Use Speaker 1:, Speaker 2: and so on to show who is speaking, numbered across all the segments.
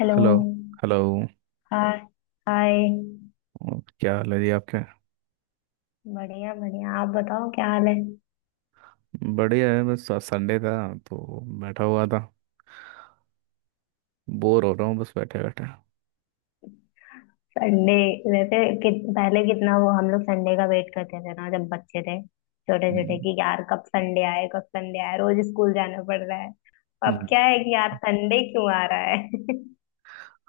Speaker 1: Hello.
Speaker 2: Hello. Hello.
Speaker 1: Hi. Hi.
Speaker 2: और क्या हाल है जी आपके।
Speaker 1: बढ़िया बढ़िया, आप बताओ क्या हाल है।
Speaker 2: बढ़िया है, बस आज संडे था तो बैठा हुआ था। बोर हो रहा हूँ बस बैठे बैठे।
Speaker 1: संडे वैसे कि, पहले कितना वो हम लोग संडे का वेट करते थे ना, जब बच्चे थे छोटे
Speaker 2: हम्म।
Speaker 1: छोटे, कि यार कब संडे आए कब संडे आए, रोज स्कूल जाना पड़ रहा है। अब
Speaker 2: हम्म।
Speaker 1: क्या है कि यार संडे क्यों आ रहा है।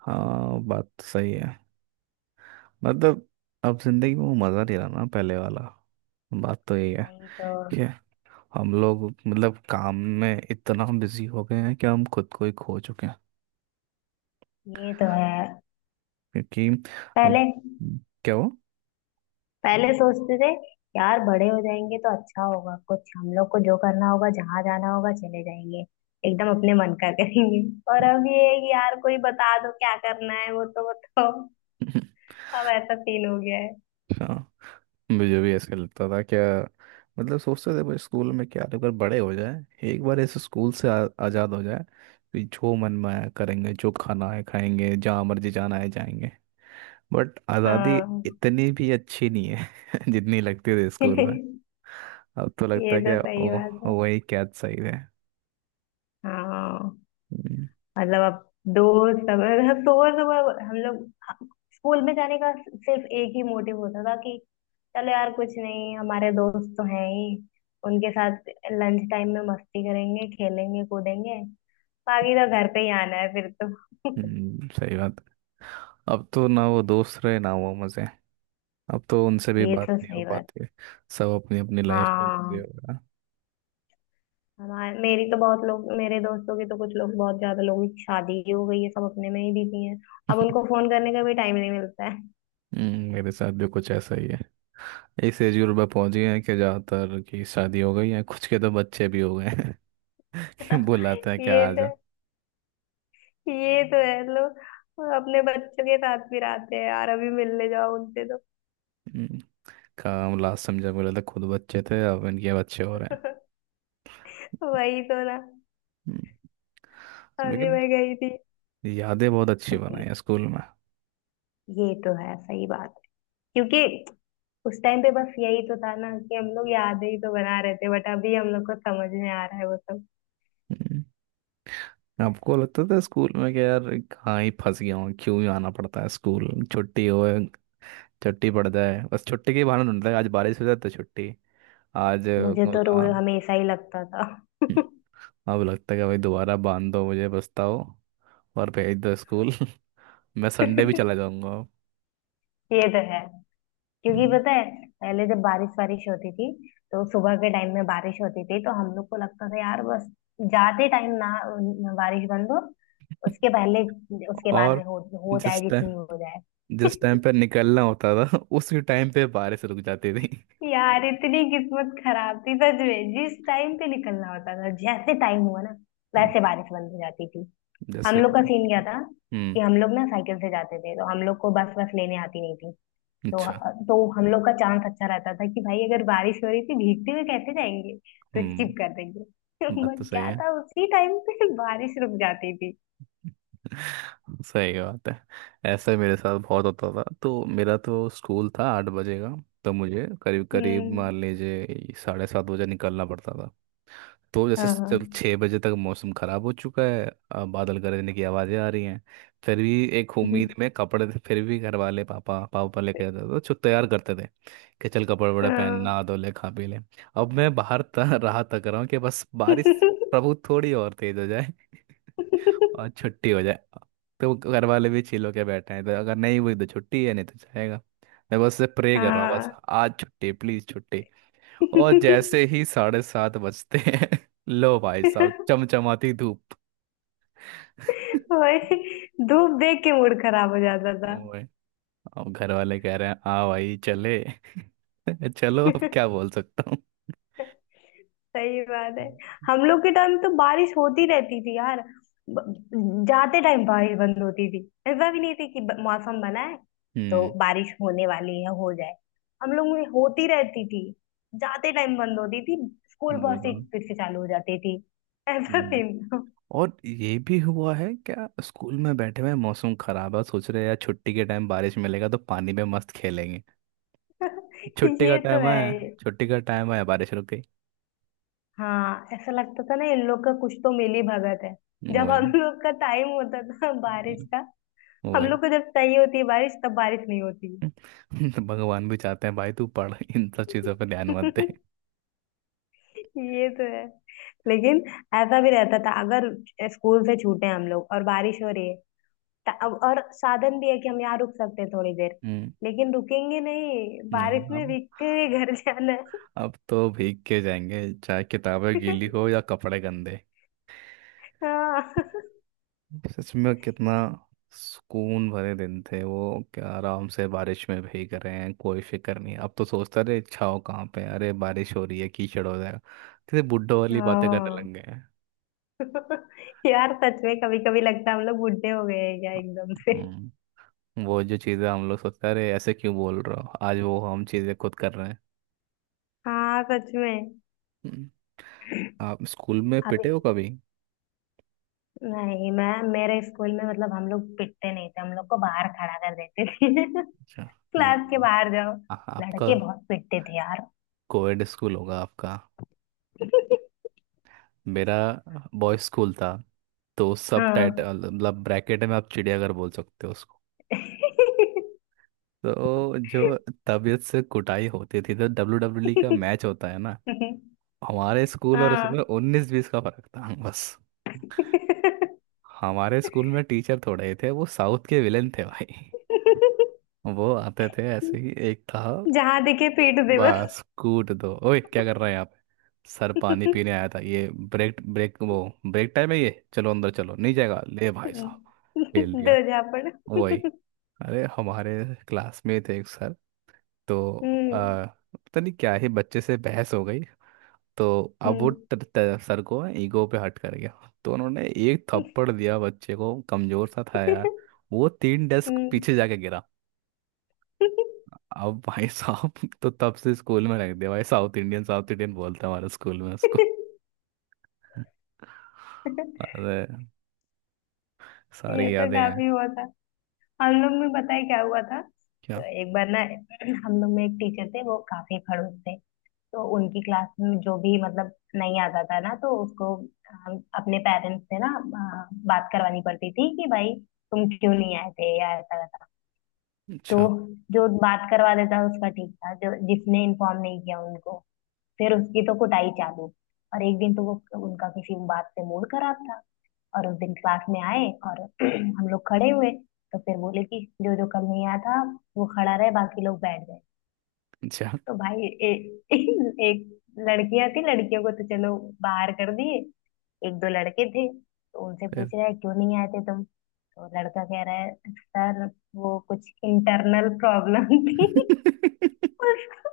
Speaker 2: हाँ बात तो सही है। मतलब अब जिंदगी में वो मज़ा नहीं रहा ना पहले वाला। बात तो यही है
Speaker 1: वही तो।
Speaker 2: कि हम लोग मतलब काम में इतना बिजी हो गए हैं कि हम खुद को ही खो चुके हैं।
Speaker 1: ये तो है।
Speaker 2: क्योंकि हम
Speaker 1: पहले
Speaker 2: क्या वो
Speaker 1: पहले सोचते थे यार बड़े हो जाएंगे तो अच्छा होगा, कुछ हम लोग को जो करना होगा जहां जाना होगा चले जाएंगे, एकदम अपने मन का करेंगे। और अब ये है कि यार कोई बता दो क्या करना है, वो तो बताओ। अब ऐसा सीन हो गया है।
Speaker 2: हाँ। मुझे भी ऐसे लगता था क्या। मतलब सोचते थे भाई स्कूल में क्या तो अगर बड़े हो जाए एक बार ऐसे स्कूल से आज़ाद हो जाए। कि जो मन में आया करेंगे जो खाना है खाएंगे जहाँ मर्जी जाना है जाएंगे। बट आज़ादी
Speaker 1: हाँ।
Speaker 2: इतनी भी अच्छी नहीं है जितनी लगती थी स्कूल में। अब तो लगता
Speaker 1: ये
Speaker 2: है
Speaker 1: तो
Speaker 2: क्या
Speaker 1: सही
Speaker 2: ओ
Speaker 1: बात है।
Speaker 2: वही कैद सही है।
Speaker 1: हाँ।
Speaker 2: हम्म।
Speaker 1: मतलब अब दोस्त, अब मतलब सुबह सुबह हम लोग स्कूल में जाने का सिर्फ एक ही मोटिव होता था, कि चलो यार कुछ नहीं, हमारे दोस्त तो हैं ही, उनके साथ लंच टाइम में मस्ती करेंगे खेलेंगे कूदेंगे, बाकी तो घर पे ही आना है फिर तो।
Speaker 2: सही बात। अब तो ना वो दोस्त रहे ना वो मज़े। अब तो उनसे भी
Speaker 1: ये
Speaker 2: बात
Speaker 1: तो
Speaker 2: नहीं हो
Speaker 1: सही बात।
Speaker 2: पाती। सब अपनी अपनी लाइफ में बिजी हो
Speaker 1: हाँ।
Speaker 2: गया
Speaker 1: हमारे मेरी तो बहुत लोग, मेरे दोस्तों की तो कुछ लोग, बहुत ज्यादा लोगों की शादी ही हो गई है, सब अपने में ही बिजी हैं। अब उनको फोन करने का भी टाइम नहीं मिलता है।
Speaker 2: मेरे साथ भी कुछ ऐसा ही है। इस एज ग्रुप में पहुंच गए हैं कि ज्यादातर की शादी हो गई है, कुछ के तो बच्चे भी हो गए हैं ये बुलाता है क्या
Speaker 1: ये
Speaker 2: आ जा।
Speaker 1: तो ये तो है लोग अपने बच्चों के साथ भी रहते हैं यार, अभी मिलने जाओ उनसे
Speaker 2: हम्म, काम लास्ट समझा बोला था खुद बच्चे थे अब इनके बच्चे हो रहे
Speaker 1: तो।
Speaker 2: हैं।
Speaker 1: वही तो ना।
Speaker 2: हम्म।
Speaker 1: अभी
Speaker 2: लेकिन
Speaker 1: मैं गई थी।
Speaker 2: यादें बहुत अच्छी बनाई
Speaker 1: अब
Speaker 2: है स्कूल में।
Speaker 1: ये तो है सही बात, क्योंकि उस टाइम पे बस यही तो था ना, कि हम लोग यादें ही तो बना रहे थे, बट अभी हम लोग को समझ में आ रहा है वो सब।
Speaker 2: हम्म। आपको लगता था स्कूल में कि यार कहाँ ही फंस गया हूँ क्यों ही आना पड़ता है स्कूल छुट्टी हो, छुट्टी पड़ जाए बस छुट्टी के बहाने ढूंढता है। आज बारिश हो जाए तो छुट्टी। आज
Speaker 1: मुझे तो
Speaker 2: बोला।
Speaker 1: रोज हमेशा ही लगता था।
Speaker 2: अब लगता है कि भाई दोबारा बांध दो मुझे पछताओ और भेज दो स्कूल मैं संडे भी चला जाऊंगा।
Speaker 1: ये तो है, क्योंकि
Speaker 2: हम्म।
Speaker 1: पता है पहले जब बारिश वारिश होती थी तो सुबह के टाइम में बारिश होती थी, तो हम लोग को लगता था यार बस जाते टाइम ना, बारिश बंद हो उसके पहले, उसके बाद
Speaker 2: और
Speaker 1: में हो जाए
Speaker 2: जिस टाइम
Speaker 1: जितनी हो जाए।
Speaker 2: जिस टाइम पे निकलना होता था उसी टाइम पे बारिश रुक जाती थी
Speaker 1: यार इतनी किस्मत खराब थी सच में, जिस टाइम पे निकलना होता था जैसे टाइम हुआ ना
Speaker 2: हम्म।
Speaker 1: वैसे बारिश बंद हो जाती थी। हम
Speaker 2: जैसे।
Speaker 1: लोग का सीन क्या था कि
Speaker 2: हम्म।
Speaker 1: हम लोग ना साइकिल से जाते थे, तो हम लोग को बस बस लेने आती नहीं, तो
Speaker 2: अच्छा।
Speaker 1: तो हम लोग का चांस अच्छा रहता था कि भाई अगर बारिश हो रही थी भीगते हुए कैसे जाएंगे, तो
Speaker 2: हम्म।
Speaker 1: स्किप कर देंगे।
Speaker 2: बात तो
Speaker 1: बट
Speaker 2: सही
Speaker 1: क्या
Speaker 2: है
Speaker 1: था उसी टाइम पे बारिश रुक जाती थी।
Speaker 2: सही बात है। ऐसा ही मेरे साथ बहुत होता था तो मेरा तो स्कूल था 8 बजे का। तो मुझे करीब करीब
Speaker 1: हम्म।
Speaker 2: मान लीजिए 7:30 बजे निकलना पड़ता था। तो जैसे
Speaker 1: हाँ हाँ।
Speaker 2: चल 6 बजे तक मौसम खराब हो चुका है। बादल गरजने की आवाज़ें आ रही हैं। फिर भी एक उम्मीद
Speaker 1: हम्म।
Speaker 2: में कपड़े थे, फिर भी घर वाले पापा पापा लेके जाते थे तो तैयार करते थे। कि चल कपड़े वपड़े पहन
Speaker 1: हाँ।
Speaker 2: नहा धो ले खा पी ले। अब मैं बाहर राह तक रहा हूँ कि बस बारिश प्रभु थोड़ी और तेज हो जाए और छुट्टी हो जाए। तो घर वाले भी चिल होके बैठे हैं तो अगर नहीं हुई तो छुट्टी है नहीं तो जाएगा। मैं बस प्रे कर रहा हूँ बस
Speaker 1: हाँ।
Speaker 2: आज छुट्टी प्लीज छुट्टी। और जैसे ही 7:30 बजते हैं लो भाई साहब चमचमाती धूप।
Speaker 1: वही, धूप देख के मूड खराब हो जाता था।
Speaker 2: ओए। अब घर वाले कह रहे हैं आ भाई चले चलो अब क्या बोल सकता हूँ।
Speaker 1: सही बात है। हम लोग के टाइम तो बारिश होती रहती थी यार, ब- जाते टाइम बारिश बंद होती थी। ऐसा भी नहीं थी कि मौसम बना है तो
Speaker 2: हम्म।
Speaker 1: बारिश होने वाली है हो जाए। हम लोग में होती रहती थी, जाते टाइम बंद होती थी, स्कूल
Speaker 2: ये
Speaker 1: बहुत से
Speaker 2: बात।
Speaker 1: फिर से चालू हो जाती थी। ऐसा
Speaker 2: ये भी।
Speaker 1: सीन था।
Speaker 2: और ये भी हुआ है क्या स्कूल में बैठे हुए हैं, मौसम खराब है सोच रहे हैं यार छुट्टी के टाइम बारिश मिलेगा तो पानी में मस्त खेलेंगे। छुट्टी का
Speaker 1: ये तो
Speaker 2: टाइम है
Speaker 1: है।
Speaker 2: छुट्टी का टाइम है बारिश रुक गई।
Speaker 1: हाँ, ऐसा लगता था ना इन लोग का कुछ तो मिली भगत है, जब
Speaker 2: वही।
Speaker 1: हम लोग का टाइम होता था बारिश का हम
Speaker 2: वही
Speaker 1: लोग को जब चाहिए होती है बारिश तब बारिश नहीं होती।
Speaker 2: तो भगवान भी चाहते हैं भाई तू पढ़ इन सब चीज़ों पे ध्यान मत दे।
Speaker 1: ये तो है। लेकिन ऐसा भी रहता था अगर स्कूल से छूटे हैं हम लोग और बारिश हो रही है, अब और साधन भी है कि हम यहाँ रुक सकते हैं थोड़ी देर,
Speaker 2: हम्म।
Speaker 1: लेकिन रुकेंगे नहीं,
Speaker 2: नहीं,
Speaker 1: बारिश में
Speaker 2: अब
Speaker 1: भीगते हुए घर जाना है।
Speaker 2: अब तो भीग के जाएंगे चाहे किताबें गीली हो या कपड़े गंदे।
Speaker 1: हाँ।
Speaker 2: सच में कितना सुकून भरे दिन थे वो। क्या आराम से बारिश में भीग रहे हैं कोई फिक्र नहीं। अब तो सोचता रहे छाँव कहाँ पे है, अरे बारिश हो रही है कीचड़ हो जाएगा। किसी बुड्ढों वाली बातें करने
Speaker 1: हाँ।
Speaker 2: लग गए हैं।
Speaker 1: यार सच में कभी कभी लगता है हम लोग बुढ़े हो गए हैं क्या एकदम से।
Speaker 2: हम्म। वो जो चीज़ें हम लोग सोचते हैं, अरे ऐसे क्यों बोल रहे हो आज वो हम चीज़ें खुद कर रहे
Speaker 1: हाँ सच में।
Speaker 2: हैं। आप स्कूल में
Speaker 1: अभी
Speaker 2: पिटे हो कभी।
Speaker 1: नहीं, मैं मेरे स्कूल में मतलब हम लोग पिटते नहीं थे, हम लोग को बाहर खड़ा कर देते थे,
Speaker 2: अच्छा।
Speaker 1: क्लास के
Speaker 2: नहीं।
Speaker 1: बाहर जाओ।
Speaker 2: आपका
Speaker 1: लड़के बहुत पिटते थे यार।
Speaker 2: कोएड स्कूल होगा आपका। मेरा बॉयज स्कूल था। तो सब
Speaker 1: हाँ।
Speaker 2: टाइटल मतलब ब्रैकेट में आप चिड़ियाघर बोल सकते हो उसको। तो जो तबीयत से कुटाई होती थी तो डब्ल्यू डब्ल्यू ई का मैच होता है ना हमारे स्कूल और
Speaker 1: हाँ।
Speaker 2: उसमें उन्नीस बीस का फर्क था बस। हमारे स्कूल में टीचर थोड़े ही थे, वो साउथ के विलेन थे भाई। वो आते थे ऐसे ही एक था
Speaker 1: जहां दिखे पीट दे बस।
Speaker 2: बस कूट दो। ओए क्या कर रहे हैं आप। सर पानी पीने आया था ये ब्रेक ब्रेक वो। ब्रेक टाइम है ये चलो अंदर चलो नहीं जाएगा ले भाई साहब। फेल दिया।
Speaker 1: दो झापड़।
Speaker 2: वही। अरे हमारे क्लास में थे एक सर। तो
Speaker 1: हम्म।
Speaker 2: आ, पता नहीं क्या ही बच्चे से बहस हो गई। तो अब वो
Speaker 1: हम्म।
Speaker 2: ट, ट, सर को ईगो पे हट कर गया तो उन्होंने एक थप्पड़ दिया बच्चे को कमजोर सा था यार वो तीन डेस्क
Speaker 1: हम्म।
Speaker 2: पीछे जाके गिरा। अब भाई साहब तो तब से स्कूल में रख दिया भाई साउथ इंडियन बोलता है हमारे स्कूल में उसको अरे
Speaker 1: ये
Speaker 2: सारी
Speaker 1: तो
Speaker 2: यादें हैं।
Speaker 1: काफी हुआ था। हम लोग में पता है क्या हुआ था, तो
Speaker 2: क्या।
Speaker 1: एक बार ना, हम लोग में एक टीचर थे वो काफी खड़ूस थे, तो उनकी क्लास में जो भी मतलब नहीं आता था ना, तो उसको हम अपने पेरेंट्स से ना बात करवानी पड़ती थी कि भाई तुम क्यों नहीं आए थे या ऐसा वैसा। तो
Speaker 2: अच्छा।
Speaker 1: जो बात करवा देता उसका ठीक था, जो जिसने इन्फॉर्म नहीं किया उनको फिर उसकी तो कुटाई चालू। और एक दिन तो वो, उनका किसी बात से मूड खराब था, और उस दिन क्लास में आए और हम लोग खड़े हुए, तो फिर बोले कि जो जो कल नहीं आया था वो खड़ा रहे, बाकी लोग बैठ गए।
Speaker 2: अच्छा।
Speaker 1: तो भाई ए, एक, लड़कियां थी, लड़कियों को तो चलो बाहर कर दिए, एक दो लड़के थे, तो उनसे
Speaker 2: फिर
Speaker 1: पूछ रहा है क्यों नहीं आए थे तुम, तो लड़का कह रहा है सर वो कुछ इंटरनल प्रॉब्लम थी। उसको,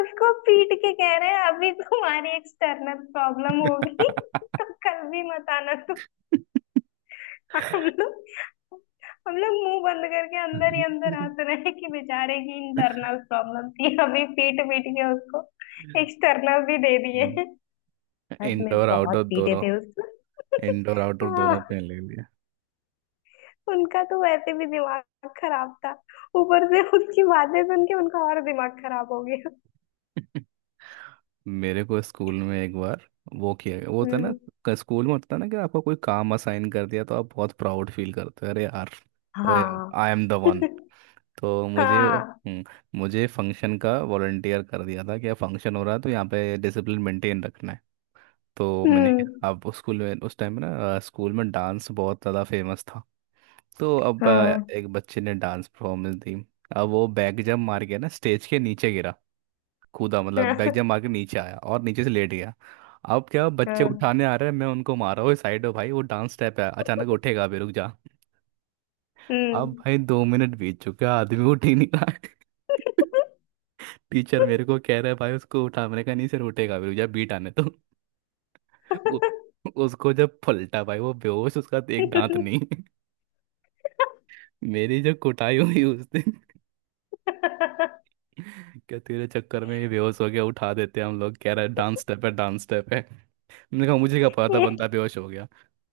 Speaker 1: उसको पीट के कह रहे हैं अभी तुम्हारी एक्सटर्नल प्रॉब्लम होगी, तो कल भी मत आना। हम लोग हम लोग मुंह बंद करके अंदर ही अंदर हंस रहे हैं कि बेचारे की इंटरनल प्रॉब्लम थी, अभी पीट पीट के उसको एक्सटर्नल भी दे दिए। सच में
Speaker 2: इंडोर आउटडोर
Speaker 1: बहुत पीटे
Speaker 2: दोनों।
Speaker 1: थे उसको।
Speaker 2: इंडोर आउटडोर दोनों
Speaker 1: हाँ,
Speaker 2: पे ले लिया
Speaker 1: उनका तो वैसे भी दिमाग खराब था, ऊपर से उसकी बातें सुन के उनका और दिमाग खराब हो गया।
Speaker 2: मेरे को स्कूल में एक बार वो किया गया वो होता है ना
Speaker 1: हम्म।
Speaker 2: स्कूल में होता है ना कि आपको कोई काम असाइन कर दिया तो आप बहुत प्राउड फील करते हो अरे यार ओए
Speaker 1: हाँ।
Speaker 2: I am the one. तो मुझे
Speaker 1: हाँ।
Speaker 2: मुझे फंक्शन का वॉलंटियर कर दिया था कि फंक्शन हो रहा है तो यहाँ पे डिसिप्लिन मेंटेन रखना है। तो मैंने क्या
Speaker 1: हम्म।
Speaker 2: अब उस स्कूल में उस टाइम में ना स्कूल में डांस बहुत ज़्यादा फेमस था। तो अब
Speaker 1: हाँ।
Speaker 2: एक बच्चे ने डांस परफॉर्मेंस दी। अब वो बैक जंप मार के ना स्टेज के नीचे गिरा। कूदा मतलब बैक जंप
Speaker 1: हाँ।
Speaker 2: मार के नीचे आया और नीचे से लेट गया। अब क्या बच्चे
Speaker 1: हाँ,
Speaker 2: उठाने आ रहे हैं मैं उनको मारा हुआ साइड हो भाई वो डांस स्टेप है अचानक उठेगा भी रुक जा। अब
Speaker 1: हम्म।
Speaker 2: भाई 2 मिनट बीत चुके हैं, आदमी उठ ही नहीं रहा है। टीचर मेरे को कह रहा है भाई उसको उठा। मैंने कहा नहीं सर उठेगा भी जब बीट आने तो उ- उसको जब पलटा भाई वो बेहोश उसका एक दांत नहीं मेरी जो कुटाई हुई उस दिन क्या तेरे चक्कर में ये बेहोश हो गया उठा देते हैं हम लोग कह रहा है डांस स्टेप है डांस स्टेप है। मैंने कहा मुझे क्या पता था
Speaker 1: ये
Speaker 2: बंदा बेहोश हो गया।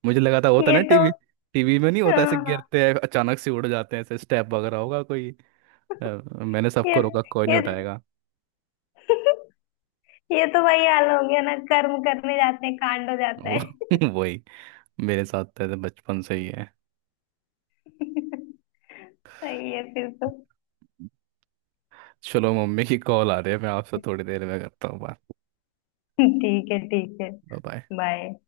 Speaker 2: मुझे लगा था होता
Speaker 1: ये
Speaker 2: ना
Speaker 1: तो
Speaker 2: टीवी। टीवी में नहीं होता
Speaker 1: हाँ,
Speaker 2: ऐसे
Speaker 1: हाँ,
Speaker 2: गिरते हैं अचानक से उड़ जाते हैं ऐसे स्टेप वगैरह होगा कोई। अ, मैंने
Speaker 1: ये
Speaker 2: सबको रोका कोई
Speaker 1: ये
Speaker 2: नहीं उठाएगा।
Speaker 1: ये तो वही हाल हो गया ना, कर्म करने जाते हैं कांड हो जाता
Speaker 2: वो
Speaker 1: है।
Speaker 2: वही। मेरे साथ तो ऐसे बचपन से ही है।
Speaker 1: सही है फिर तो।
Speaker 2: चलो मम्मी की कॉल आ रही है मैं आपसे थोड़ी देर में करता हूँ बात।
Speaker 1: ठीक है ठीक है।
Speaker 2: Bye bye.
Speaker 1: बाय।